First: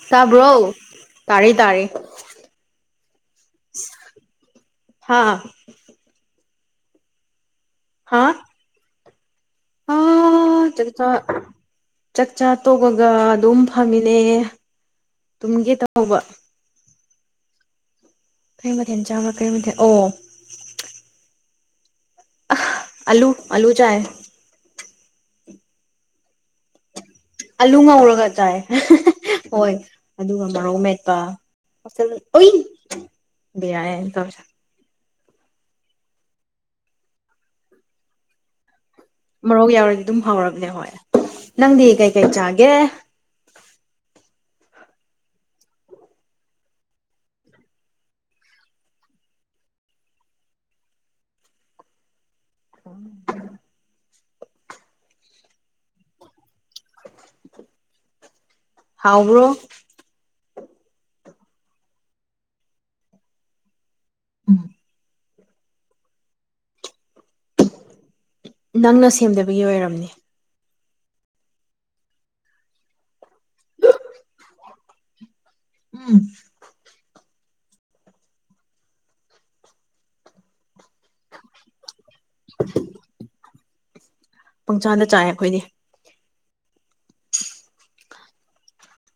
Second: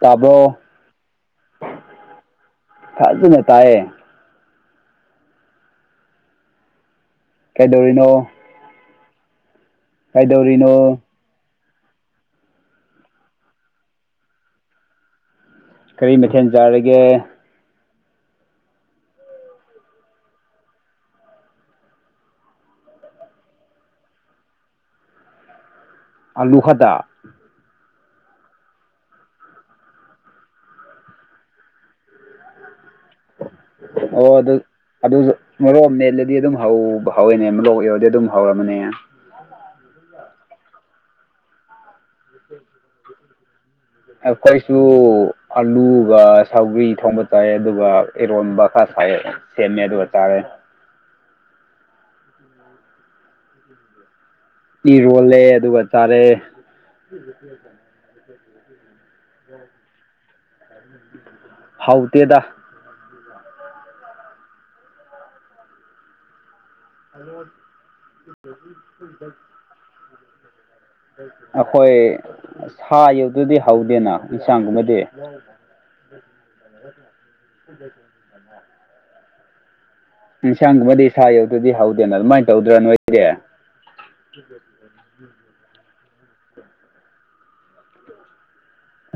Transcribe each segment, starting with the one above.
ꯇꯥꯕ꯭ꯔꯣ ꯆꯥꯕ꯭ꯔꯣ ꯇꯥꯔꯦ ꯇꯥꯔꯦ ꯀꯖꯅꯦ ꯇꯌꯦ ꯍꯥꯥ ꯀꯩꯗꯧꯔꯤꯅꯣ ꯀꯩꯗꯧꯔꯤꯅꯣ [unintelligible] ꯆꯥꯛꯆꯥꯥ ꯇꯣꯛꯑꯒ ꯑꯗꯨꯝ ꯐꯝꯃꯤꯅꯦ ꯇꯨꯝꯒꯤꯦ ꯇ ꯀꯔꯤ ꯃꯊꯦꯜ ꯆꯥꯔꯒꯦ ꯈꯔ ꯃꯊꯦꯜ ꯆꯥꯝꯃꯥ ꯀꯔꯤ ꯃꯊꯦꯜ ꯑꯣ ꯑ ꯑꯂꯨ ꯑꯂꯨ ꯆꯥꯑ ꯑꯜꯂꯨ ꯍꯗꯥ ꯑꯂꯨ ꯉꯧꯔꯒ ꯇꯥꯏ ꯍꯣꯏ ꯑꯗꯨꯒ ꯃꯔꯣꯛ ꯃꯦꯠꯄ [unintelligible] ꯕꯦꯔꯥꯅꯦ ꯑꯣ ꯇꯧꯔꯤꯁꯦ ꯑꯗꯨ ꯑꯗꯨꯁꯨ ꯃꯔꯣꯔꯣꯛ ꯃꯦꯟꯂꯗꯤ ꯑꯗꯨꯝ ꯍꯧꯕ ꯍꯧꯋꯦꯅꯦ ꯃꯔꯣꯔꯣꯛ ꯌꯔꯗꯤ ꯑꯗꯨꯝ ꯍꯧꯔꯝꯃꯅꯦ ꯃꯣꯔꯣꯛ ꯌꯥꯎꯔꯗꯤ ꯑꯗꯨꯝ ꯐꯥꯎꯔꯕꯅꯦ ꯍꯣꯏ ꯅꯪꯗꯤ ꯀꯩꯀꯩ ꯆꯥꯒꯦ ꯑꯩꯈꯣꯏꯁꯨ ꯑꯂꯨꯒ ꯁꯧꯒꯔꯤ ꯊꯣꯡꯕ ꯆꯥꯏ ꯑꯗꯨꯒ ꯏꯔꯣꯟꯕ ꯈꯔ ꯁꯥꯏꯑ ꯁꯦꯝꯦꯃꯦ ꯑꯗꯨ ꯑꯇꯥꯔꯦ ꯑ ꯏꯔꯣꯜꯂꯦ ꯑꯗꯨꯒ ꯆꯥꯔꯦ ꯍꯥꯎꯕ꯭ꯔꯣ ꯍꯥꯎ ꯇꯗ ꯎꯝ ꯑ ꯅꯪꯅ ꯁꯦꯝꯗꯕꯒꯤ ꯑꯣꯏꯔꯝꯅꯦ ꯑꯩꯈꯣꯏ ꯁꯥ ꯌꯧꯗꯗꯤ ꯍꯧꯗꯦꯅ ꯌꯦꯟꯁꯥꯡꯒꯨꯝꯕꯗꯤ ꯎꯝ ꯎꯝꯦ ꯑꯣ ꯏꯟꯁꯥꯡꯒꯨꯝꯕꯗꯤ ꯏꯁꯥ ꯌꯧꯗ꯭ꯔꯗꯤ ꯍꯧꯗꯦꯅ ꯑꯗꯨꯃꯥꯏꯅ ꯇꯧꯗ꯭ꯔꯥ ꯅꯣꯏꯗꯤ ꯄꯪꯁꯥꯗ ꯆꯥꯏꯌꯦ ꯑꯩꯈꯣꯏꯗꯤ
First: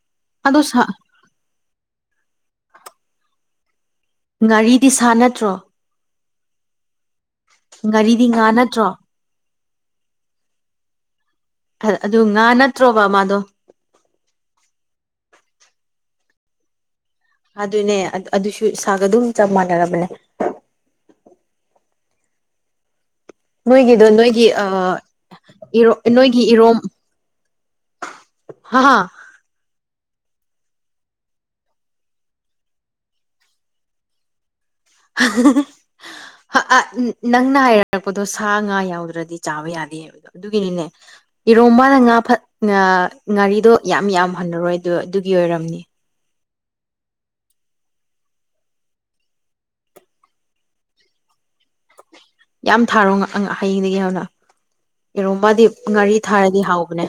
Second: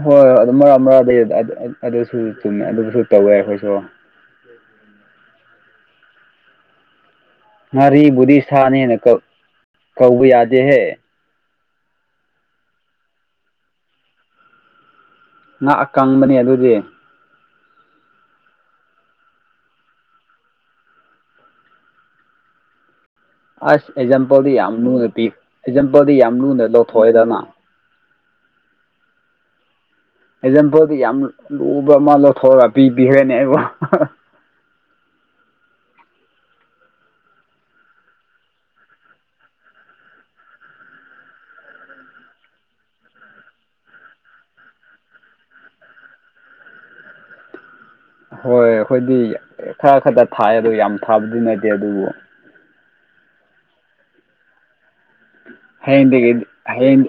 ꯍꯣꯏ ꯍꯣꯏ ꯑꯗꯨ ꯑꯗꯣ ꯃꯔꯥ ꯁꯥ ꯃꯔꯛꯗꯩ ꯑꯗꯨꯁꯨ ꯆꯨꯝꯃꯦ ꯑꯗꯨꯁꯨ ꯇꯧꯋꯦ ꯑꯩꯈꯣꯏꯁꯨ ꯉꯥꯔꯤꯗꯤ ꯁꯥ ꯅꯠꯇ꯭ꯔꯣ ꯉꯥꯔꯤꯕ ꯉꯥꯔꯤꯗꯤ ꯗꯤ ꯉꯥ ꯅꯠꯇ꯭ꯔꯣ ꯁꯥꯅꯦꯦꯅ ꯀꯧꯕ ꯌꯥꯗꯦꯍꯦ ꯑꯗꯨ ꯉꯥ ꯅꯠꯇ꯭ꯔꯣꯕ ꯃꯥꯗꯣ ꯉꯍꯥꯛ ꯑꯀꯪꯕꯅꯦ ꯑꯗꯨꯗꯤ ꯑꯗꯨꯅꯦ ꯑꯗꯨꯁꯨ ꯏꯁꯒ ꯑꯗꯨꯝ ꯆꯞ ꯃꯥꯟꯅꯔꯕꯅꯦ ꯑꯁ ꯅꯣꯏꯒꯤꯗꯣ ꯑꯦꯛꯖꯥꯝꯄꯜꯗꯤ ꯌꯥꯝ ꯂꯨꯅ ꯄꯤ ꯅꯣꯏꯒꯤꯔ ꯑꯦꯛꯖꯥꯝꯄꯜꯗꯤ ꯌꯥꯝ ꯅꯣꯏꯒꯤ ꯂꯨꯅ ꯏꯔꯣꯝ ꯂꯧꯊꯣꯛꯑꯦꯗꯅ ꯍꯥ ꯍꯥ ꯑꯦꯛꯖꯥꯝꯄꯜꯗꯤ ꯌꯥꯝ ꯂꯨꯕ ꯑꯃ ꯂꯧꯊꯣꯛꯑꯒ ꯄꯤꯕꯤꯈ꯭ꯔꯅꯦꯕ ꯑ ꯑ ꯅꯪꯅ ꯍꯥꯏꯔꯛꯔꯛꯄꯗꯣ ꯁꯥ ꯉꯥ ꯌꯥꯎꯗ꯭ꯔꯗꯤ ꯆꯥꯕ ꯌꯥꯗꯦꯕ ꯑꯗꯨꯒꯤꯅꯤꯅꯦ ꯏꯔꯣꯕꯅ ꯉꯥ ꯐ ꯉꯥꯔꯤꯗꯣ ꯌꯥꯝ ꯌꯥꯝ ꯍꯜꯟꯅꯔꯣꯏ ꯑꯗꯨ ꯑꯗꯨꯒꯤ ꯑꯣꯏꯔꯝꯅꯤ ꯍꯣꯏ ꯑꯩꯈꯣꯏꯗꯤ ꯈꯔ ꯈꯛꯇ ꯊꯥꯏ ꯑꯗꯨꯣ ꯌꯥꯝ ꯊꯥꯕꯗꯤ ꯅꯠꯇꯦ ꯑꯗꯨꯕꯨ ꯌꯥꯝ ꯊꯥꯔꯣ ꯍꯌꯦꯡꯗꯒꯤ ꯍꯧꯅ ꯌꯦꯔꯣꯝꯄꯥꯗꯤ ꯉꯥꯔꯤ ꯊꯥꯔꯗꯤ ꯍꯥꯎꯕꯅꯦ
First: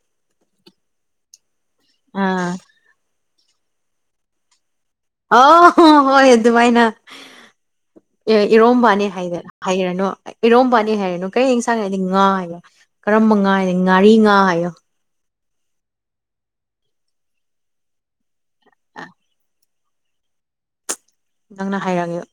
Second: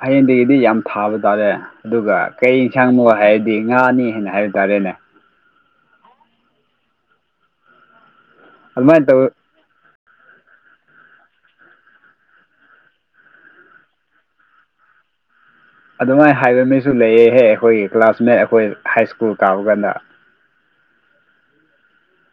ꯍꯌꯦꯗꯒꯤꯗꯤ ꯌꯥꯝ ꯊꯥꯕ ꯇꯥꯔꯦ ꯑꯗꯨꯒ ꯑꯥ ꯀꯩ ꯌꯦꯟꯁꯥꯡ ꯅꯨꯡꯋꯥꯏ ꯍꯥꯏꯔꯗꯤ ꯉꯥꯅꯤ ꯍꯥꯏꯅ ꯍꯥꯏꯕ ꯇꯥꯔꯦꯅꯦ ꯑ ꯍꯣꯏ ꯍꯣꯏ ꯑꯗꯨꯃꯥꯏꯅ ꯑꯗꯨꯃꯥꯏꯅ ꯏꯔꯣꯝꯕꯅꯤ ꯇꯧ ꯍꯥꯏꯗꯅ ꯍꯩꯔꯅꯨ ꯏꯔꯣꯝꯝꯕꯅꯤ ꯍꯩꯔꯅꯨ ꯀꯔꯤ ꯌꯦꯟꯁꯥꯡꯅꯗꯤ ꯉꯥꯏꯕ ꯀꯔꯝꯕ ꯉꯥ ꯍꯥꯏꯅ ꯉꯥꯔꯤ ꯉꯥ ꯍꯥꯏꯌꯣ ꯑꯗꯨꯃꯥꯏꯅ ꯍꯥꯏꯕ ꯃꯤꯁꯨ ꯂꯩꯑꯍꯦ ꯑꯩꯈꯣꯏꯒꯤ ꯀ꯭ꯂꯥꯁꯃꯦꯠ ꯑꯩꯈꯣꯏ ꯍꯥꯏ ꯁ꯭ꯀꯨꯜ ꯀꯥꯕ ꯀꯥꯟꯗ ꯅꯪꯅ ꯍꯥꯏꯔꯛꯑꯒꯦ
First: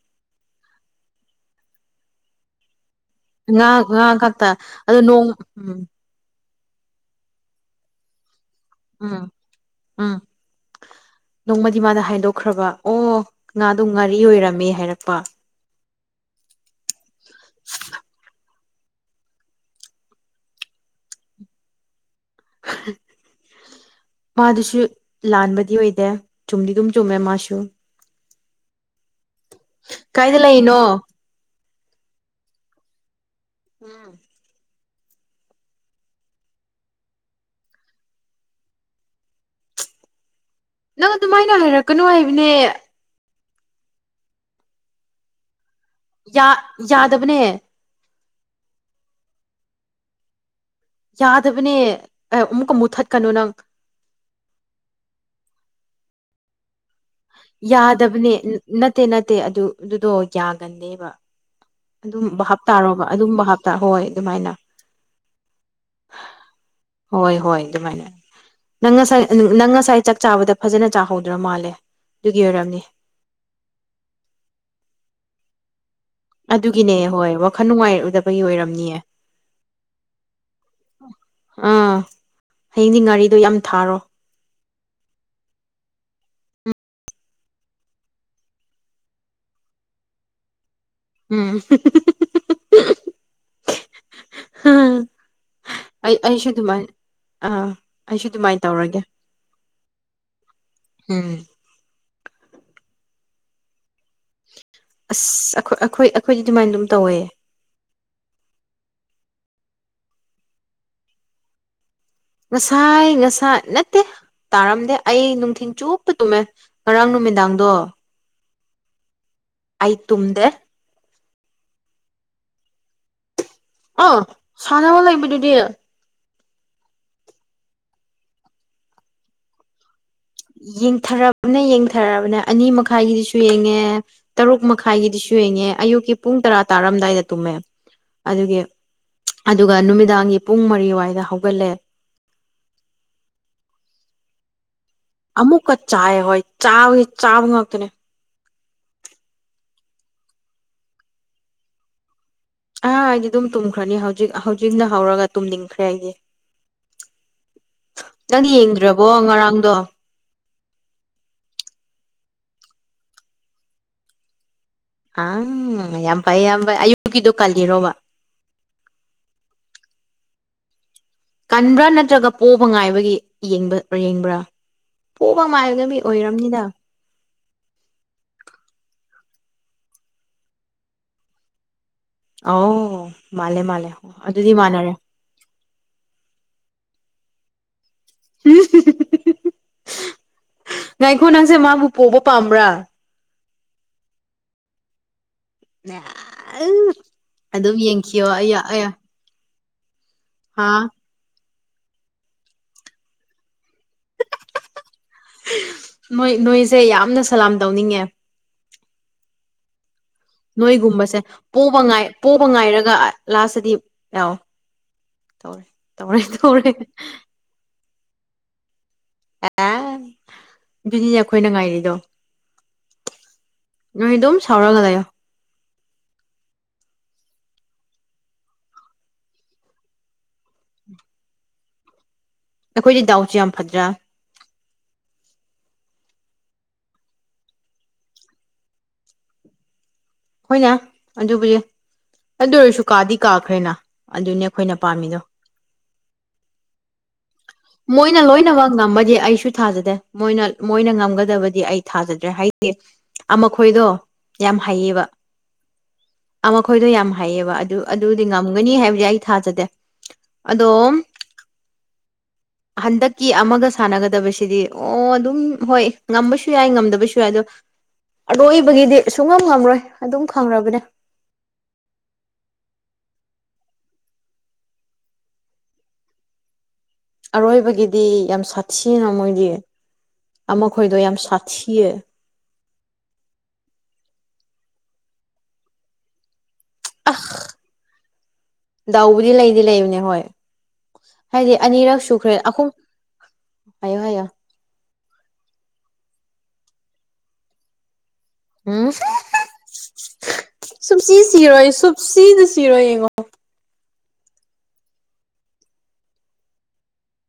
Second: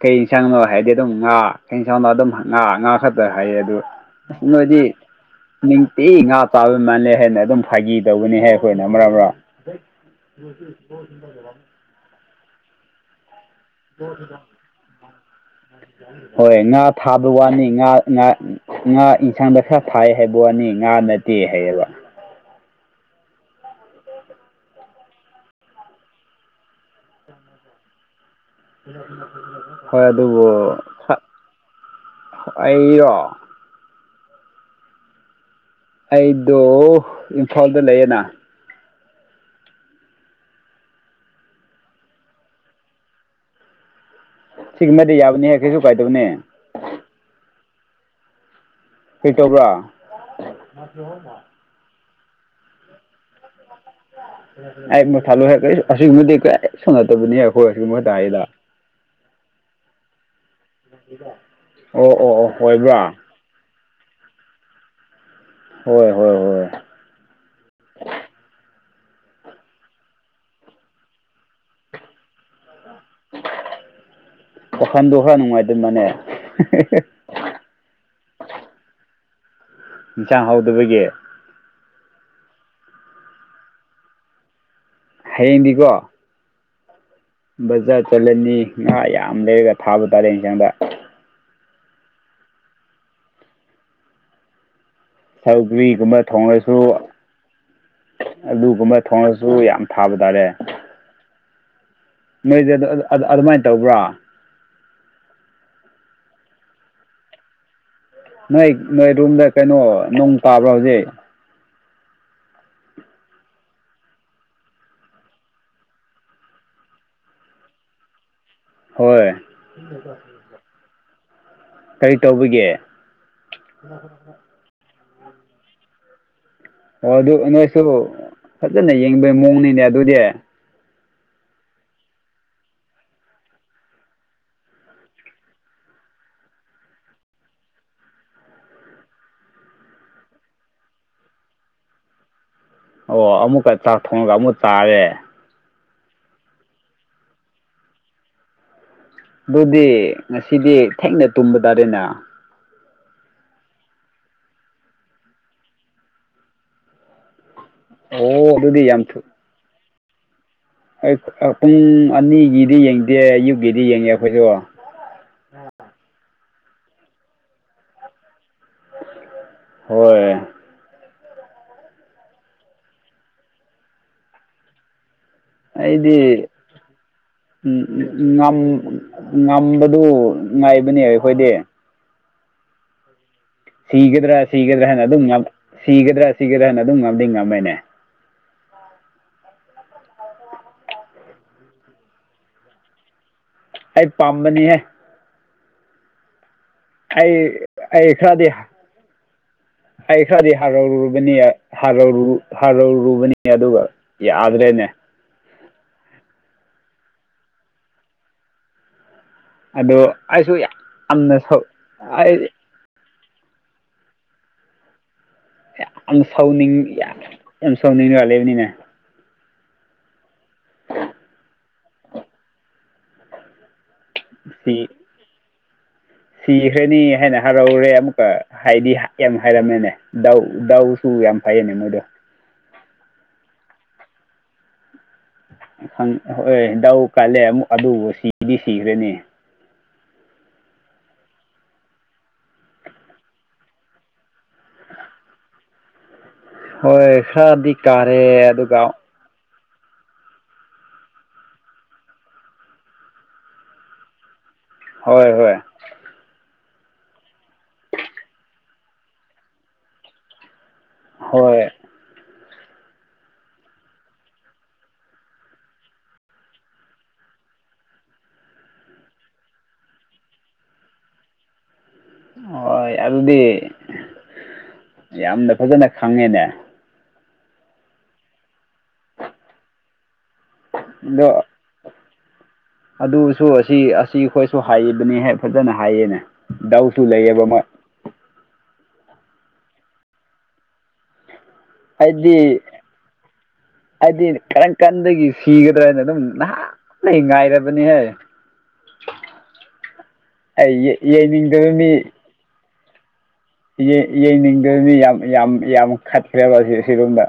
ꯀꯩ ꯌꯦꯟꯁꯥꯡꯅꯣ ꯍꯥꯏꯗꯤ ꯑꯗꯨꯝ ꯉꯥ ꯀꯩ ꯌꯦꯟꯁꯥꯡꯅꯣ ꯑꯗꯨꯝ ꯉꯥ ꯉꯥ ꯈꯛꯇ ꯑꯗꯨ ꯍꯥꯏꯌꯦ ꯉꯥ ꯑꯗꯨ ꯉꯥ ꯑꯁ ꯈꯛꯇ ꯅꯣꯏꯗꯤ ꯑꯗꯣ ꯅꯣꯡ ꯎꯝ ꯏ ꯉꯥ ꯆꯥꯕꯩ ꯃꯥꯜꯂꯦ ꯍꯥꯏꯅ ꯑꯗꯨꯝ ꯐꯥꯒꯤ ꯇꯧꯕꯅꯤ ꯍꯥꯏ ꯑꯩꯈꯣꯏꯅ ꯃꯔꯥ ꯃꯔꯥ ꯎꯝ ꯏ ꯃꯥꯗ ꯍꯥꯏꯗꯣꯛꯈ꯭ꯔꯕ ꯑꯣ ꯉꯥꯗꯨ ꯉꯥꯔꯤ ꯑꯣꯏꯔꯝꯃꯦ ꯍꯥꯏꯔꯛꯄ ꯍꯣꯏ ꯉꯥ ꯊꯥꯕ ꯋꯥꯅꯤ ꯉꯥ ꯉꯥ ꯉꯥ ꯌꯦꯟꯁꯥꯡꯗ ꯈꯔ ꯐꯥꯏ ꯍꯥꯏꯕ ꯋꯥꯅꯤ ꯉꯥ ꯅꯠꯇꯦ ꯍꯥꯏꯌꯦꯕ [unintelligible] ꯃꯥꯗꯨꯁꯨ ꯂꯥꯟꯕꯗꯤ ꯑꯣꯏꯗꯦ ꯆꯨꯝꯗꯤ ꯑꯗꯨꯝ ꯆꯨꯝꯃꯦ ꯃꯥꯁꯨ ꯍꯣꯏ ꯀꯥꯏꯗ ꯑꯗꯨꯕꯨ ꯂꯩꯔꯤꯅꯣ ꯑꯩꯔꯣ ꯎꯝ ꯑꯩꯗꯣ ꯏꯝꯐꯥꯜꯗ ꯂꯩꯌꯦꯅ ꯅꯪ ꯑꯗꯨꯃꯥꯏꯅ ꯍꯥꯏꯔꯛꯀꯅꯨ ꯍꯥꯏꯕꯅꯦ ꯁꯤꯒ ꯃꯃꯦꯗꯤ ꯌꯥꯕꯅꯅꯦꯦꯛ ꯀꯁꯨ ꯀꯥꯏꯗꯅꯅꯤ ꯌꯥ ꯌꯥꯗꯕꯅꯦ ꯀꯩꯇꯧꯕ꯭ꯔꯥ ꯌꯥꯗꯕꯅꯦ ꯑꯦ ꯑꯃꯨꯛꯀ ꯃꯨꯊꯠꯀꯅꯨ ꯅꯪ ꯑꯩ ꯃ ꯊꯂꯨ ꯑꯁꯤꯒꯨꯝꯕꯗꯤ ꯀ ꯁꯥꯟꯅꯗꯕꯅꯤ ꯑꯩꯈꯣꯏ ꯌꯥꯗꯕꯅꯦ ꯑꯁꯤꯒꯨꯝꯕꯇꯥꯏꯗ ꯅꯠꯇꯦ ꯅꯠꯇꯦ ꯑꯗꯨ ꯑꯗꯨꯗꯣ ꯌꯥꯒꯟꯅꯦꯕ ꯑꯣ ꯑꯣ ꯑꯗꯨꯝꯕ ꯑꯣ ꯑꯣꯏꯕ꯭ꯔꯥ ꯍꯥꯞꯇꯥꯔꯣꯔꯕ ꯑꯗꯨꯝꯕ ꯍꯥꯞꯇꯥ ꯍꯣꯏ ꯑꯗꯨꯃꯥꯏꯅ ꯍꯣꯏ ꯍꯣꯏ ꯍꯣꯏ ꯍꯣꯏ ꯍꯣꯏ ꯑꯗꯨꯃꯥꯏꯅ ꯅꯪ ꯉꯁꯥꯏ ꯅꯪ ꯉꯁꯥꯏ ꯆꯥꯛ ꯆꯥꯕꯗ ꯐꯖꯅ ꯆꯥꯍꯧꯗ꯭ꯔꯣ ꯃꯥꯜꯂꯦ ꯑꯗꯨꯒꯤ ꯑꯣꯏꯔꯝꯅꯤ ꯋꯥꯈꯜꯗꯣ ꯈꯔ ꯅꯨꯡꯉꯥꯏꯗꯕꯅꯦ ꯑꯗꯨꯒꯤꯅꯦ ꯍꯣꯏ ꯋꯥꯈꯜ ꯅꯨꯡꯉꯥꯏꯔꯗꯕꯒꯤ ꯑꯣꯏꯔꯝꯅꯤꯑꯦ ꯌꯦꯟꯁꯥꯡ ꯍꯧꯗꯕꯒꯤ ꯑꯥ ꯍꯌꯦꯡꯗꯤ ꯉꯥꯔꯤꯗꯣ ꯌꯥꯝ ꯊꯥꯔꯣ ꯍꯌꯦꯡꯗꯤꯀꯣ ꯕꯖꯥꯔ ꯆꯠꯂꯅꯤ ꯉꯥ ꯌꯥꯝ ꯂꯩꯔꯒ ꯊꯥꯕ ꯇꯥꯔꯦ ꯌꯦꯟꯁꯥꯡꯗ ꯎꯝ ꯍꯥ ꯁꯧꯒ꯭ꯔꯤ ꯒꯨꯝꯕ ꯊꯣꯡꯑꯥꯁꯨ ꯑꯥ ꯑꯩꯁꯨ ꯑꯗꯨꯃꯥꯏꯅ ꯑꯗꯨꯒꯨꯝꯕ ꯇꯧꯔꯒꯦ ꯊꯣꯡꯂꯁꯨ ꯌꯥꯝ ꯊꯥꯕ ꯇꯥꯔꯦ ꯎꯝ ꯃꯣꯏꯗꯤ ꯑꯗꯨꯃꯥꯏꯅ ꯇꯧꯕ꯭ꯔꯥ ꯑꯁ ꯑꯩꯈꯣꯏ ꯑꯩꯈꯣꯏ ꯑꯩꯈꯣꯏꯗꯤ ꯑꯗꯨꯃꯥꯏꯅ ꯑꯗꯨꯝ ꯇꯧꯋꯦ ꯅꯣꯏ ꯅꯣꯏ ꯔꯨꯝꯗ ꯀꯩꯅꯣ ꯅꯣꯡ ꯇꯥꯕ꯭ꯔꯥ ꯍꯧꯖꯤꯛ ꯉꯁꯥꯏ ꯉꯁꯥꯏ ꯅꯠꯇꯦ ꯇꯥꯔꯝꯗꯦ ꯑꯩ ꯅꯨꯡꯊꯤꯟ ꯆꯨꯞꯄꯗꯨꯃꯦ ꯉꯔꯥꯡ ꯅꯨꯃꯤꯗꯥꯡꯗꯣ ꯍꯣꯏ ꯑꯩ ꯇꯨꯝꯗꯦ ꯀꯔꯤ ꯇꯧꯕꯒꯦ [unintelligible] ꯑꯣ ꯑꯗꯨ ꯅꯣꯏꯁꯨ ꯐꯖꯅ ꯌꯦꯡꯕꯩ ꯃꯑꯣꯡꯅꯤꯅꯦ ꯑꯗꯨꯗꯤ ꯌꯦꯡꯊꯔꯕꯅ ꯌꯦꯡꯊꯑꯔꯕꯅꯦ ꯑꯅꯤ ꯃꯈꯥꯏꯒꯤꯗꯨꯁꯨ ꯌꯦꯡꯉꯦ ꯇꯔꯨꯛ ꯃꯈꯥꯏꯒꯤꯗꯤꯁꯨ ꯌꯦꯡꯉꯦ ꯑꯌꯨꯛꯀꯤ ꯄꯨꯡ ꯇꯔꯥ ꯇꯥꯔꯝꯗꯥꯏꯗ ꯇꯨꯝꯃꯦ ꯑꯗꯨꯒꯤ ꯑꯗꯨꯒ ꯅꯨꯃꯤꯗꯥꯡꯒꯤ ꯄꯨꯡ ꯃꯔꯤꯋꯥꯏꯗ ꯍꯧꯒꯠꯂꯦ ꯑꯣ ꯑꯃꯨꯛꯀ ꯆꯥꯛ ꯊꯣꯡꯉꯒ ꯑꯃꯨꯛ ꯇꯥꯔꯦ ꯑꯃꯨꯛꯀ ꯆꯥꯏ ꯍꯣꯏ ꯆꯥ ꯆꯥꯕ ꯉꯥꯛꯇꯅꯦ ꯑꯗꯨꯗꯤ ꯉꯁꯤꯗꯤ ꯊꯦꯡꯅ ꯇꯨꯝꯕ ꯇꯥꯔꯦꯅꯦ ꯑꯥ ꯑꯩꯗꯤ ꯑꯗꯨꯝ ꯇꯨꯝꯈ꯭ꯔꯅꯤ ꯍꯧꯖꯤꯛ ꯍꯧꯖꯤꯛꯅ ꯍꯧꯔꯒ ꯇꯨꯝꯅꯤꯡꯈ꯭ꯔꯦ ꯑꯩꯗꯤ ꯅꯪ ꯑꯣ ꯑꯗꯨꯗꯤ ꯌꯥꯝ ꯌꯦꯡꯗ꯭ꯔꯕꯣ ꯊꯨ ꯉꯔꯥꯡꯗꯣ ꯄꯨꯡ ꯑꯅꯤꯒꯤꯗꯤ ꯌꯦꯡꯗꯦ ꯑꯌꯨꯛꯀꯤꯗꯤ ꯌꯦꯡꯉꯦ ꯑꯩꯈꯣꯏꯗꯣ ꯑꯪ ꯌꯥꯝ ꯐꯩ ꯌꯥꯝ ꯐꯩ ꯑꯌꯨꯛꯀꯤꯗꯣ ꯀꯜꯂꯤꯔꯣꯕ ꯍꯣꯏ ꯀꯟꯕ꯭ꯔꯥ ꯅꯠꯇ꯭ꯔꯒ ꯄꯣꯛꯕ ꯉꯥꯏꯕꯒꯤ ꯌꯦꯕ ꯌꯦꯡꯕ꯭ꯔꯥ ꯄꯣꯛꯕ ꯃꯥꯏꯕꯒ ꯃꯤ ꯑꯣꯏꯔꯔꯕꯝꯅꯤꯅ [unintelligible] ꯎ ꯉꯝꯕꯗꯨ ꯉꯥꯏꯕꯅꯦꯕ ꯑꯩꯈꯣꯏꯗꯤ ꯑꯣ ꯃꯥꯂꯦ ꯃꯥꯂꯦ ꯁꯤꯒꯗ꯭ꯔꯥ ꯁꯤꯒꯗ꯭ꯔꯥ ꯍꯥꯏꯅ ꯑꯗꯨꯝ ꯁꯤꯒꯗ꯭ꯔꯥ ꯁꯤꯒꯗ꯭ꯔꯥ ꯍꯥꯏꯅ ꯑꯗꯨꯝ ꯉꯝꯗꯤ ꯉꯝꯃꯦꯅꯦ ꯉꯥꯏꯈꯣ ꯉꯥꯡꯁꯦ ꯃꯥꯕꯨ ꯄꯣꯕ ꯄꯥꯝꯕ꯭ꯔꯥ ꯑꯩ ꯄꯥꯝꯕꯅꯤꯍꯦ [unintelligible] ꯑꯗꯨꯝ ꯑꯩ-ꯑꯩ ꯌꯦꯡꯈꯤꯌꯣ ꯈꯔꯗꯤ ꯑꯩꯌꯥ ꯑꯩꯌꯥ ꯑꯩ ꯈꯔꯗꯤ [unintelligible] [unintelligible] ꯍꯥ ꯍꯔꯧꯔꯨ ꯍꯔꯧꯔꯨꯕꯅꯤ ꯑꯗꯨꯒ ꯌꯥꯗ꯭ꯔꯦꯅꯦ ꯅꯣꯏ ꯅꯣꯏꯁꯦ ꯌꯥꯝꯅ ꯁꯂꯥꯝ ꯇꯧꯅꯤꯡꯉꯦ ꯑꯗꯣ ꯑꯁ ꯅꯣꯏꯒꯨꯝꯕꯁꯦ ꯄꯣꯕ ꯉꯏ ꯄꯣꯕ ꯉꯥꯏꯔꯒ ꯂꯥꯁꯇꯗꯤ [unintelligible] ꯇꯧꯔꯦ ꯌꯥꯝ ꯇꯧꯔꯦ ꯇꯧꯔꯦ ꯁꯥꯎꯅꯤꯡ ꯌꯥꯝ ꯌꯥꯝ ꯁꯥꯎꯅꯤꯡꯔꯒ ꯂꯩꯕꯅꯤꯅꯦ ꯑꯦ ꯑꯗꯨꯅꯤꯅꯦ ꯑꯩꯈꯣꯏꯅ ꯉꯥꯏꯔꯤꯗꯣ ꯅꯣꯏ ꯑꯗꯨꯨꯝ ꯁꯥꯎꯔꯒ ꯁꯤ ꯂꯩꯎ ꯁꯤꯈ꯭ꯔꯅꯤ ꯍꯥꯏꯅ ꯍꯔꯥꯎꯔꯦ ꯑꯃꯨꯛꯀ ꯍꯥꯏꯗꯤ ꯌꯥꯝ ꯍꯥꯏꯔꯝꯃꯦꯅꯦ ꯗꯥꯎ ꯗꯥꯎꯁꯨ ꯌꯥꯝ ꯐꯩꯌꯦꯅꯦ ꯃꯣꯏꯗꯣ ꯑꯩꯈꯣꯏꯗꯤ ꯗꯥꯎꯁꯦ ꯌꯥꯝ ꯐꯗ꯭ꯔꯥ ꯍꯣꯏ ꯗꯥꯎ ꯀꯜꯂꯦ ꯑꯃꯨꯛ ꯑꯗꯨꯕꯨ ꯁꯤꯗꯤ ꯁꯤꯈ꯭ꯔꯅꯤ ꯑꯩꯈꯣꯏꯅꯦ ꯑꯗꯨꯕꯨꯗꯤ ꯑꯗꯨ ꯑꯣꯏꯔꯁꯨ ꯀꯥꯗꯤ ꯀꯥꯈ꯭ꯔꯦꯅ ꯑꯗꯨꯅꯦ ꯑꯩꯈꯣꯏꯅ ꯄꯥꯝꯃꯤꯗꯣ ꯍꯣꯏ ꯈꯔꯗꯤ ꯃꯣꯏꯅ ꯀꯥꯔꯦ ꯂꯣꯏꯅꯃꯛ ꯑꯗꯨꯒ ꯉꯝꯃꯗꯤ ꯑꯩꯁꯨ ꯊꯥꯖꯗꯦ ꯃꯣꯏꯅ ꯃꯣꯏꯅ ꯉꯝꯒꯗꯕꯗꯤ ꯑꯩ ꯊꯥꯖꯗ꯭ꯔꯦ ꯍꯥꯏꯗꯤ ꯑꯃ ꯈꯣꯏꯗꯣ ꯌꯥꯝ ꯍꯩꯌꯦꯕ ꯍꯣꯏ ꯍꯣꯏ ꯑꯃ ꯈꯣꯏꯗꯣ ꯌꯥꯝ ꯍꯩꯌꯦꯕ ꯑꯗꯨ ꯑꯗꯨꯗꯤ ꯉꯝꯒꯅꯤ ꯍꯥꯏꯕꯗꯤ ꯑꯩ ꯊꯥꯖꯗꯦ ꯑꯗꯣꯝ ꯍꯣꯏ [unintelligible] ꯍꯟꯗꯛꯀꯤ ꯑꯃꯒ ꯁꯥꯟꯅꯒꯗꯕꯁꯤꯗꯤ ꯑꯣ ꯑꯗꯨꯝ ꯍꯣꯏ ꯉꯝꯕꯁꯨ ꯌꯥꯏ ꯉꯝꯗꯕꯁꯨ ꯌꯥꯏ ꯑꯗꯣ ꯑꯔꯣꯏꯕꯒꯤꯗꯤ ꯁꯨꯡꯉꯝ ꯉꯝꯔꯣꯏ ꯑꯗꯨꯝ ꯈꯪꯔꯕꯅꯦ ꯍꯣꯏ ꯑꯗꯨꯗꯤ ꯌꯥꯝꯅ ꯐꯖꯅ ꯈꯪꯉꯦꯅꯦ ꯑꯔꯣꯏꯕꯒꯤꯗꯤ ꯌꯥꯝ ꯁꯥꯊꯤꯅ ꯃꯣꯏꯗꯤ ꯑꯃꯈꯣꯏꯗꯣ ꯌꯥꯝ ꯑꯗꯣ ꯁꯥꯊꯤꯌꯦ ꯑꯗꯨꯁꯨ ꯑꯁꯤ ꯑꯁꯤ ꯑꯩꯈꯣꯏꯁꯨ ꯍꯥꯏꯕꯅꯦ ꯐꯖꯅ ꯍꯥꯏꯌꯦꯅꯦ ꯗꯥꯎꯁꯨ ꯂꯩꯑꯕ ꯃꯣꯏ ꯗꯥꯎꯕꯨꯗꯤ ꯂꯩꯗꯤ ꯂꯩꯕꯅꯦ ꯍꯣꯏ ꯍꯥꯏꯗꯤ ꯑꯅꯤꯔꯛ ꯁꯨꯈ꯭ꯔꯦ ꯑꯩꯗꯤ ꯑꯍꯨꯝ ꯍꯥꯏꯌꯣ ꯍꯥꯏꯌꯣ ꯀꯟꯗꯒꯤ ꯁꯤꯒꯗ꯭ꯔꯅ ꯑꯗꯨꯝꯍ ꯉꯥꯏꯔꯕꯅꯦꯍꯦ ꯎꯝ [unintelligible] ꯑꯩ ꯁꯨꯞꯁꯤ ꯁꯤꯔꯣꯏ ꯌꯩꯅꯤꯡꯗꯕ ꯁꯨꯞꯁꯤꯖꯨ ꯁꯤꯔꯣꯏ ꯌꯦꯡꯉꯣ ꯀꯣ ꯌꯦꯡ ꯌꯦꯡꯅꯤꯡꯗꯅꯤ ꯌꯥꯝ ꯌꯥꯝ ꯌꯥꯝ ꯈꯠꯈ꯭ꯔꯦꯕ ꯑꯁꯤ ꯑꯁꯤꯔꯣꯝꯗ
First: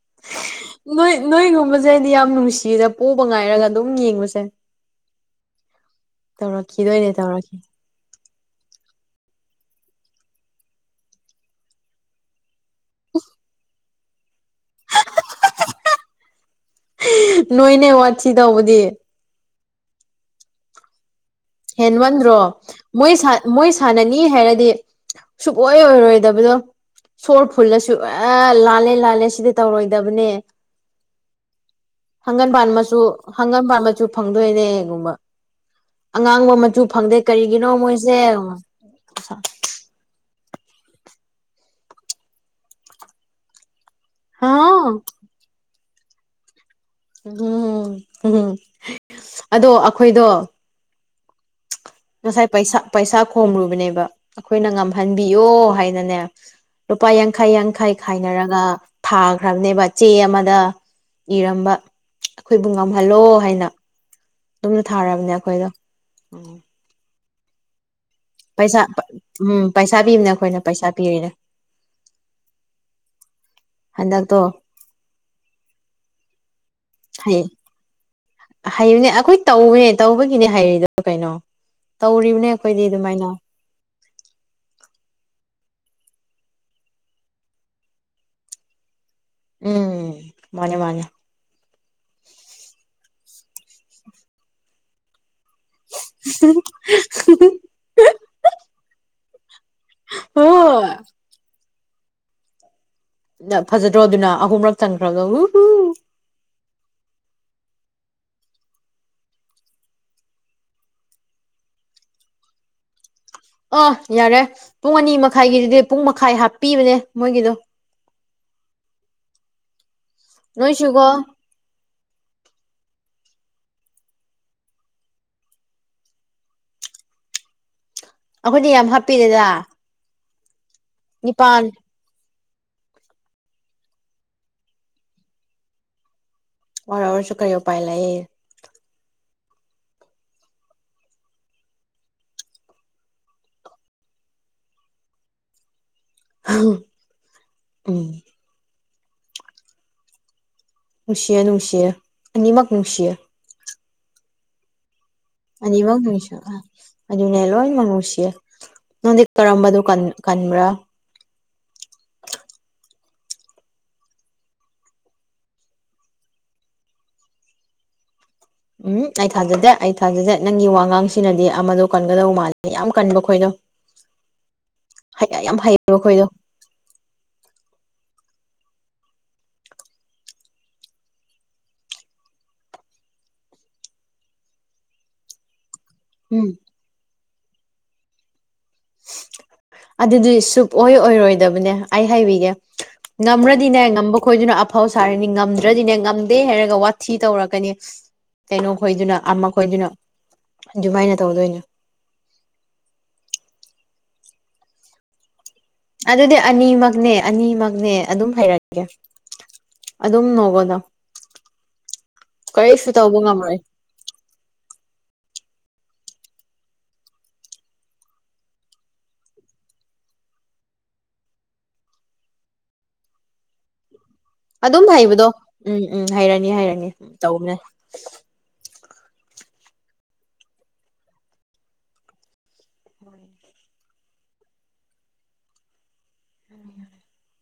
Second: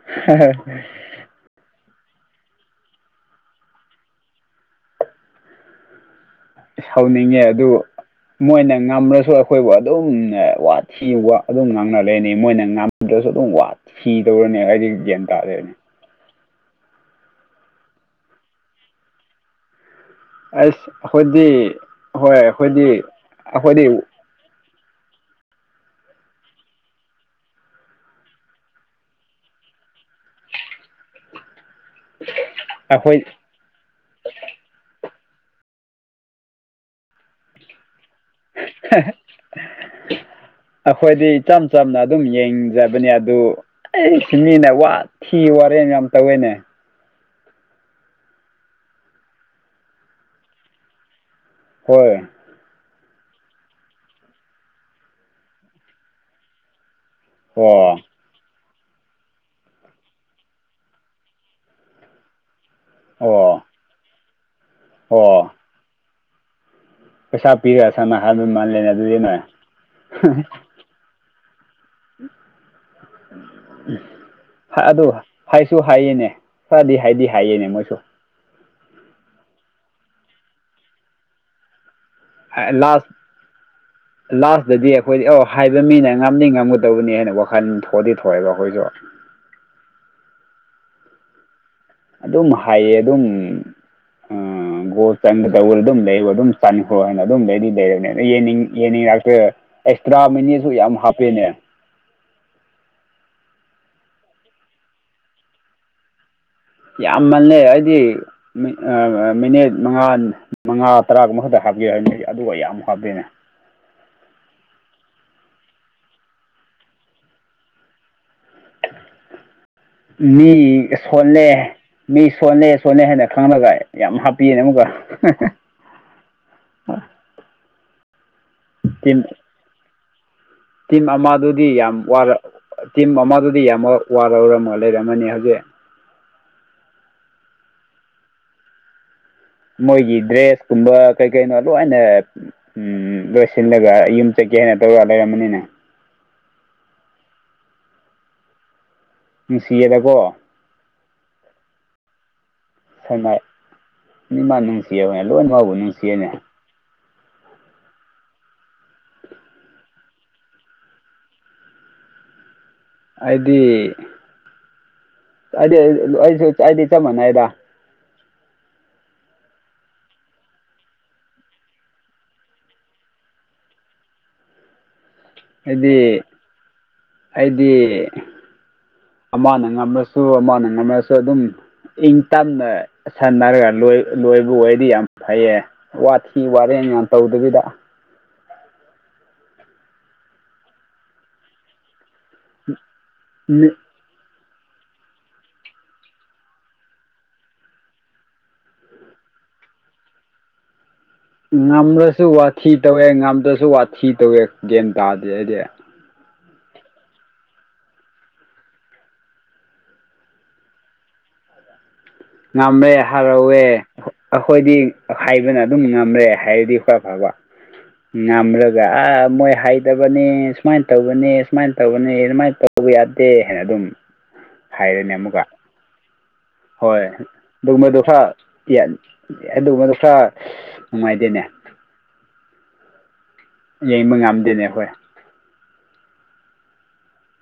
[unintelligible] ꯅꯣꯏ ꯅꯣꯏꯒꯨꯝꯕꯁꯦ ꯑꯩꯗꯤ ꯌꯥꯝ ꯅꯨꯡꯁꯤꯌꯦꯗ ꯄꯣꯕ ꯉꯥꯏꯔꯒ ꯑꯗꯨꯝ ꯌꯦꯡꯕꯁꯦ ꯇꯧꯔꯛꯈꯤꯗꯣꯏꯅꯦ ꯁꯧꯅꯤꯡꯉꯦ ꯇꯧꯔꯛꯈꯤ ꯑꯗꯨ ꯃꯣꯏꯅ ꯉꯝ꯭ꯔꯁꯨ ꯑꯩꯈꯣꯏꯕꯨ ꯑꯗꯨꯝ ꯋꯥꯊꯤ ꯋꯥ ꯑꯗꯨꯝ ꯉꯥꯡꯅꯔꯅꯤ ꯃꯣꯏꯅ ꯉꯝꯗ꯭ꯔꯁꯨ ꯑꯗꯨꯝ ꯋꯥ ꯐꯤꯗꯧꯔꯅꯦ ꯑꯩꯗꯤ ꯒ꯭ꯌꯥꯟ ꯇꯥꯗꯔꯅꯦ ꯅꯣꯏꯅꯦ ꯋꯥꯊꯤ ꯇꯧꯕꯗꯤ ꯑꯁ ꯈꯣꯏꯗꯤ ꯍꯦꯟꯃꯟꯗ꯭ꯔꯣ ꯃꯣꯏ ꯃꯣꯏ ꯑꯩꯈꯣꯏꯗꯤ ꯁꯥꯟꯅꯅꯤ ꯍꯥꯏꯔꯗꯤ ꯁꯨꯡꯛ ꯑꯣꯏꯔꯣꯏꯗꯕꯗꯣ ꯁꯣꯔ ꯐꯨꯜꯂꯁꯨ ꯑꯦ ꯂꯥꯜꯂꯦ ꯂꯥꯜꯂꯦ ꯁꯤꯗꯤ ꯇꯧꯔꯣꯏꯗꯕꯅꯦ ꯍꯪꯒꯟꯕꯥꯟ ꯃꯆꯨ ꯑꯩꯈꯣꯏ ꯍꯪꯒꯟꯕꯥꯟ ꯃꯆꯨ ꯐꯪꯗꯣꯏꯅꯦ ꯒꯨꯝꯕ ꯑꯉꯥꯡꯕ ꯃꯆꯨ ꯐꯪꯗꯦ ꯀꯔꯤꯒꯤꯅꯣ ꯃꯣꯏꯁꯦ [unintelligible] ꯑꯩꯈꯣꯏꯗꯤ ꯏꯆꯝ ꯆꯝꯅ ꯑꯗꯨꯝ ꯌꯦꯡꯖꯕꯅꯤ ꯑꯗꯨ ꯑꯩꯁ ꯍꯥ ꯃꯤꯅ ꯋꯥꯊꯤ ꯋꯥꯔꯦꯝ ꯌꯥꯝ ꯇꯧꯋꯦꯅꯦ [unintelligible] ꯑꯗꯣ ꯑꯩꯈꯣꯏꯗꯣ ꯍꯣꯏ ꯉꯁꯥꯏꯩꯁ ꯄꯩꯁꯥ ꯈꯣꯝꯔꯨꯕꯅꯦꯕ ꯑꯩꯈꯣꯏꯅ ꯉꯝꯍꯟꯕꯤꯌꯣ ꯍꯥꯏꯅꯅꯦ ꯂꯨꯄꯥ ꯌꯥꯡ ꯌꯥꯡꯈꯩ ꯌꯥꯡꯈꯩ ꯑꯣ ꯈꯥꯏꯅꯔꯒ ꯊꯥꯈ꯭ꯔꯕꯅꯦꯕ ꯆꯦ ꯑꯃꯗ ꯏꯔꯝꯕ ꯑꯩꯈꯣꯏꯕꯨ ꯉꯝꯍꯜꯂꯣ ꯑꯣ ꯍꯥꯏꯅ ꯑꯗꯨꯨꯝꯅ ꯊꯥꯔꯕꯅꯦ ꯑꯣ ꯑꯩꯈꯣꯏꯗꯣ ꯄꯩꯁꯥ ꯄꯤꯔꯦ ꯁꯝꯅ ꯍꯥꯟꯂꯨ ꯄꯩꯁꯥ ꯎꯝ ꯄꯩꯁꯥ ꯄꯤꯕꯅ ꯑꯩꯈꯣꯏꯅ ꯄꯩꯁꯥ ꯄꯤꯔꯤꯅꯦ ꯍꯟꯗꯛꯇꯣ ꯎ ꯑꯗꯨ ꯍꯥꯏꯁꯨ ꯍꯥꯏꯌꯦꯅꯦ ꯈꯔꯗꯤ ꯍꯥꯏꯗꯤ ꯍꯥꯏꯌꯦꯅꯦ ꯃꯣꯏꯁꯨ ꯍꯩꯅꯦ ꯑꯩꯈꯣꯏ ꯇꯧꯕꯅꯦ ꯇꯧꯕꯒꯤꯅꯦ ꯍꯩꯔꯤꯗ ꯀꯩꯅꯣ ꯇꯧꯔꯤꯕꯅꯦ ꯑꯩꯈꯣꯏꯗꯤ ꯂꯥꯁ ꯑꯗꯨꯃꯥꯏꯅ ꯂꯥꯁꯇꯗꯤ ꯑꯩꯈꯣꯏꯗꯤ ꯑꯧ ꯍꯥꯏꯕ ꯃꯤꯅ ꯉꯝꯗꯤ ꯉꯝꯒꯗꯧꯕꯅꯤ ꯍꯥꯏꯅ ꯋꯥꯈꯜ ꯊꯣꯛꯑꯗꯤ ꯊꯣꯛꯑꯦꯕ ꯑꯩꯈꯣꯏꯁꯨ ꯎꯝ ꯃꯥꯅꯦ ꯃꯥꯅꯦ ꯑꯗꯨꯝ ꯍꯥꯏꯌꯦ ꯑꯗꯨꯝ ꯒꯣ ꯆꯪꯒ ꯇꯧꯕ ꯑꯗꯨꯝ ꯂꯩꯕ ꯑꯗꯨꯝ ꯆꯟꯈ꯭ꯔꯣꯅ ꯑꯗꯨꯝ ꯂꯩꯗꯤ ꯂꯩꯔꯕꯅꯦ ꯑꯅꯤꯡ ꯌꯦꯡꯅꯤꯡꯉꯛꯇꯣꯏꯔꯥ ꯑꯦꯛꯁꯇ꯭ꯔꯥ ꯃꯅꯤꯁꯨ ꯍꯣꯏ ꯌꯥꯝ ꯍꯥꯞꯄꯦꯅꯦ ꯅ ꯐꯖꯗ꯭ꯔꯣ ꯑꯗꯨꯅ ꯑꯍꯨꯝꯔꯛ ꯆꯪꯈ꯭ꯔꯒ ꯎ ꯌꯥꯝꯃꯜꯂꯦ ꯍꯥꯏꯗꯤ ꯃꯤꯅꯤꯠ ꯃꯉꯥ ꯃꯉꯥ ꯇꯔꯥꯒ ꯃꯈꯗ ꯍꯥꯞꯀꯦ ꯍꯥꯏꯕꯅꯦ ꯑꯗꯨꯒ ꯌꯥꯝꯌꯥꯃꯨꯛ ꯍꯥꯞꯇꯦꯅꯦ ꯑꯥ ꯌꯥꯔꯦ ꯄꯨꯡ ꯑꯅꯤ ꯃꯈꯥꯏꯒꯤꯗꯨꯗꯤ ꯄꯨꯡ ꯃꯈꯥꯏ ꯍꯥꯞꯄꯤꯕꯅꯦ ꯃꯣꯏꯒꯤꯗꯣ ꯃꯤ ꯅꯣꯏꯁꯨꯀꯣ ꯁꯣꯜꯂꯦ ꯃꯤ ꯁꯣꯜꯂꯦ ꯁꯣꯜꯅꯦ ꯍꯥꯏꯅ ꯈꯪꯉꯒ ꯌꯥꯝ ꯍꯥꯞꯄꯤꯌꯦꯅꯦ ꯑꯃꯨꯛꯀ ꯑꯩꯈꯣꯏꯗꯤ ꯌꯥꯝ ꯇꯤꯝ ꯍꯥꯞꯄꯤꯔꯦꯗ ꯇꯤꯝ ꯑꯃꯗꯨꯗꯤ ꯌꯥꯝ ꯋꯔꯥ ꯇꯤꯝ ꯑꯃꯗꯨꯗꯤ ꯌꯥꯝ ꯋꯥꯔꯔ ꯂꯩꯔꯝꯃꯅꯤ ꯍꯧꯖꯤꯛ ꯋꯥꯔꯁꯨ ꯀꯔꯤ ꯎ ꯄꯥꯏ ꯂꯩꯌꯦ ꯃꯣꯏꯒꯤ ꯗ꯭ꯔꯦꯁ ꯀꯨꯝꯕ ꯀꯩ ꯀꯩꯅꯣ ꯂꯣꯏꯅ ꯎꯝ ꯂꯣꯏꯁꯤꯜꯂꯒ ꯌꯨꯝ ꯆꯠꯀꯦ ꯍꯥꯏꯅ ꯇꯧꯔ ꯂꯩꯔꯃꯅꯤꯅ ꯎꯝ ꯅꯨꯡꯁꯤꯌꯦꯗꯀꯣ ꯅꯨꯡꯁꯤꯌꯦ ꯅꯨꯡꯁꯤꯌꯦ ꯑꯅꯤꯃꯛ ꯅꯨꯡꯁꯤꯌꯦ ꯏ ꯃꯥ ꯅꯨꯡꯁꯤꯌꯦ ꯍꯅꯦ ꯂꯣꯏ ꯃꯛꯄꯨ ꯑꯅꯤꯃꯛ ꯅꯨꯡꯁꯤꯌꯦꯅꯦ ꯅꯨꯡꯁꯤ ꯑꯗꯨꯅꯦ ꯂꯣꯏ ꯉꯂꯨꯁꯤꯌꯦ ꯅꯪꯗꯤ ꯀꯥꯔꯝꯕꯗꯨ ꯀꯟꯕ꯭ꯔꯥ ꯍꯥꯏꯗꯤ ꯍꯥꯏꯗꯤ ꯑꯩꯁꯨ ꯑꯩꯗꯤ ꯆꯞ ꯃꯥꯟꯅꯩꯗ ꯎꯝ ꯑꯩ ꯊꯥꯖꯗꯦ ꯑꯩ ꯊꯥꯖꯗꯦ ꯅꯪꯒꯤ ꯋꯥꯉꯥꯡꯁꯤꯅꯗꯤ ꯑꯃꯗꯣ ꯀꯟꯒꯗꯧ ꯃꯥꯜꯂꯦ ꯌꯥꯝ ꯀꯟꯕ ꯈꯣꯏꯗꯣ [unintelligible] ꯍꯩꯕ ꯍꯥꯏꯗꯤ ꯈꯣꯏꯗꯣ ꯍꯥꯏꯗꯤ ꯑꯃꯅ ꯉꯝꯃꯁꯨ ꯑꯃꯅ ꯉꯝꯃꯁꯨ ꯑꯗꯨꯝ ꯏꯪ ꯇꯞꯅ ꯁꯟꯅꯔꯒ ꯂꯣꯏꯕ ꯑꯣꯏꯔꯗꯤ ꯌꯥꯝ ꯐꯩꯌꯦ ꯋꯥꯊꯤ ꯎꯝ ꯋꯥꯔꯦꯝ ꯌꯥꯝ ꯇꯧꯗꯕꯤꯗ ꯑꯗꯨꯗꯤ ꯁꯨꯛꯑꯣꯏ ꯑꯣꯏꯔꯣꯏꯗꯕꯅꯦ ꯑꯩ ꯍꯥꯏꯕꯤꯒꯦ ꯉꯝ꯭ꯔꯗꯤꯅꯦ ꯉꯝꯕ ꯈꯣꯏꯗꯨꯅ ꯑꯐꯧ ꯁꯥꯔꯅꯤ ꯉꯝꯗ꯭ꯔꯗꯤꯅꯦ ꯉꯝꯗꯦ ꯍꯥꯏꯔꯒ ꯋꯥꯊꯤ ꯇꯧꯔꯛꯀꯅꯤ ꯀꯩꯅꯣ ꯈꯣꯏꯗꯨꯅ ꯑꯃ ꯈꯣꯏꯗꯨꯅ ꯑꯗꯨꯃꯥꯏꯅ ꯇꯧꯗꯣꯏ ꯉꯝꯂꯁꯨ ꯋꯥꯊꯤ ꯇꯧꯋꯦ ꯉꯝꯗ꯭ꯔꯁꯨ ꯋꯥꯊꯤ ꯇꯧꯋꯦ ꯒꯦꯝ ꯇꯥꯗꯦ ꯑꯩꯗꯤ ꯑꯗꯨꯗꯤ ꯑꯅꯤꯃꯛꯅꯦ ꯑꯅꯤꯃꯛꯅꯦ ꯑꯗꯨꯝ ꯍꯥꯏꯔꯛꯀꯦ ꯑꯗꯨꯝ ꯅꯣꯡꯒꯗ ꯉꯝꯂꯦ ꯍꯔꯥꯎꯋꯦ ꯑꯩꯈꯣꯏꯗꯤ ꯍꯥꯏꯕꯅ ꯑꯗꯨꯝ ꯉꯝꯔꯦ ꯍꯥꯏꯔꯗꯤ ꯈꯔꯥ ꯐꯕ ꯉꯝꯂꯒ ꯑ ꯃꯣꯏ ꯍꯩꯗꯕꯅꯤ ꯁꯨꯃꯥꯏꯅ ꯇꯧꯕꯅꯤ ꯁꯨꯃꯥꯏꯅ ꯇꯧꯕꯅꯤ ꯑꯗꯨꯃꯥꯏꯅ ꯇꯧ ꯇꯧꯕ ꯌꯥꯗꯦ ꯍꯥꯏꯅ ꯑꯗꯨꯝ ꯑꯗꯨꯝ ꯍꯥꯏꯔꯅꯤ ꯍꯩꯕꯗꯣ ꯑꯃꯨꯛꯀ ꯎꯝ ꯎꯝ ꯍꯩꯔꯅꯤ ꯍꯥꯏꯔꯅꯤ ꯍꯣꯏ ꯑꯗꯨꯒꯨꯝꯕꯗꯣ ꯈꯔ [unintelligible] ꯑꯗꯨꯒꯨꯝꯕꯗꯣ ꯈꯔ ꯅꯨꯡꯉꯥꯏꯇꯦꯅꯦ꯫ ꯍꯣꯏ ꯌꯦꯡꯕ ꯉꯝꯗꯦꯅꯦ ꯑꯩꯈꯣꯏ꯫ [inaudible]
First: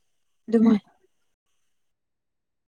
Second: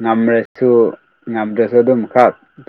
ꯉꯝꯔꯁꯨ ꯑꯗꯨꯃꯥꯏ ꯉꯝꯗ꯭ꯔꯁꯨ ꯑꯗꯨꯝ ꯈ꯭ꯔ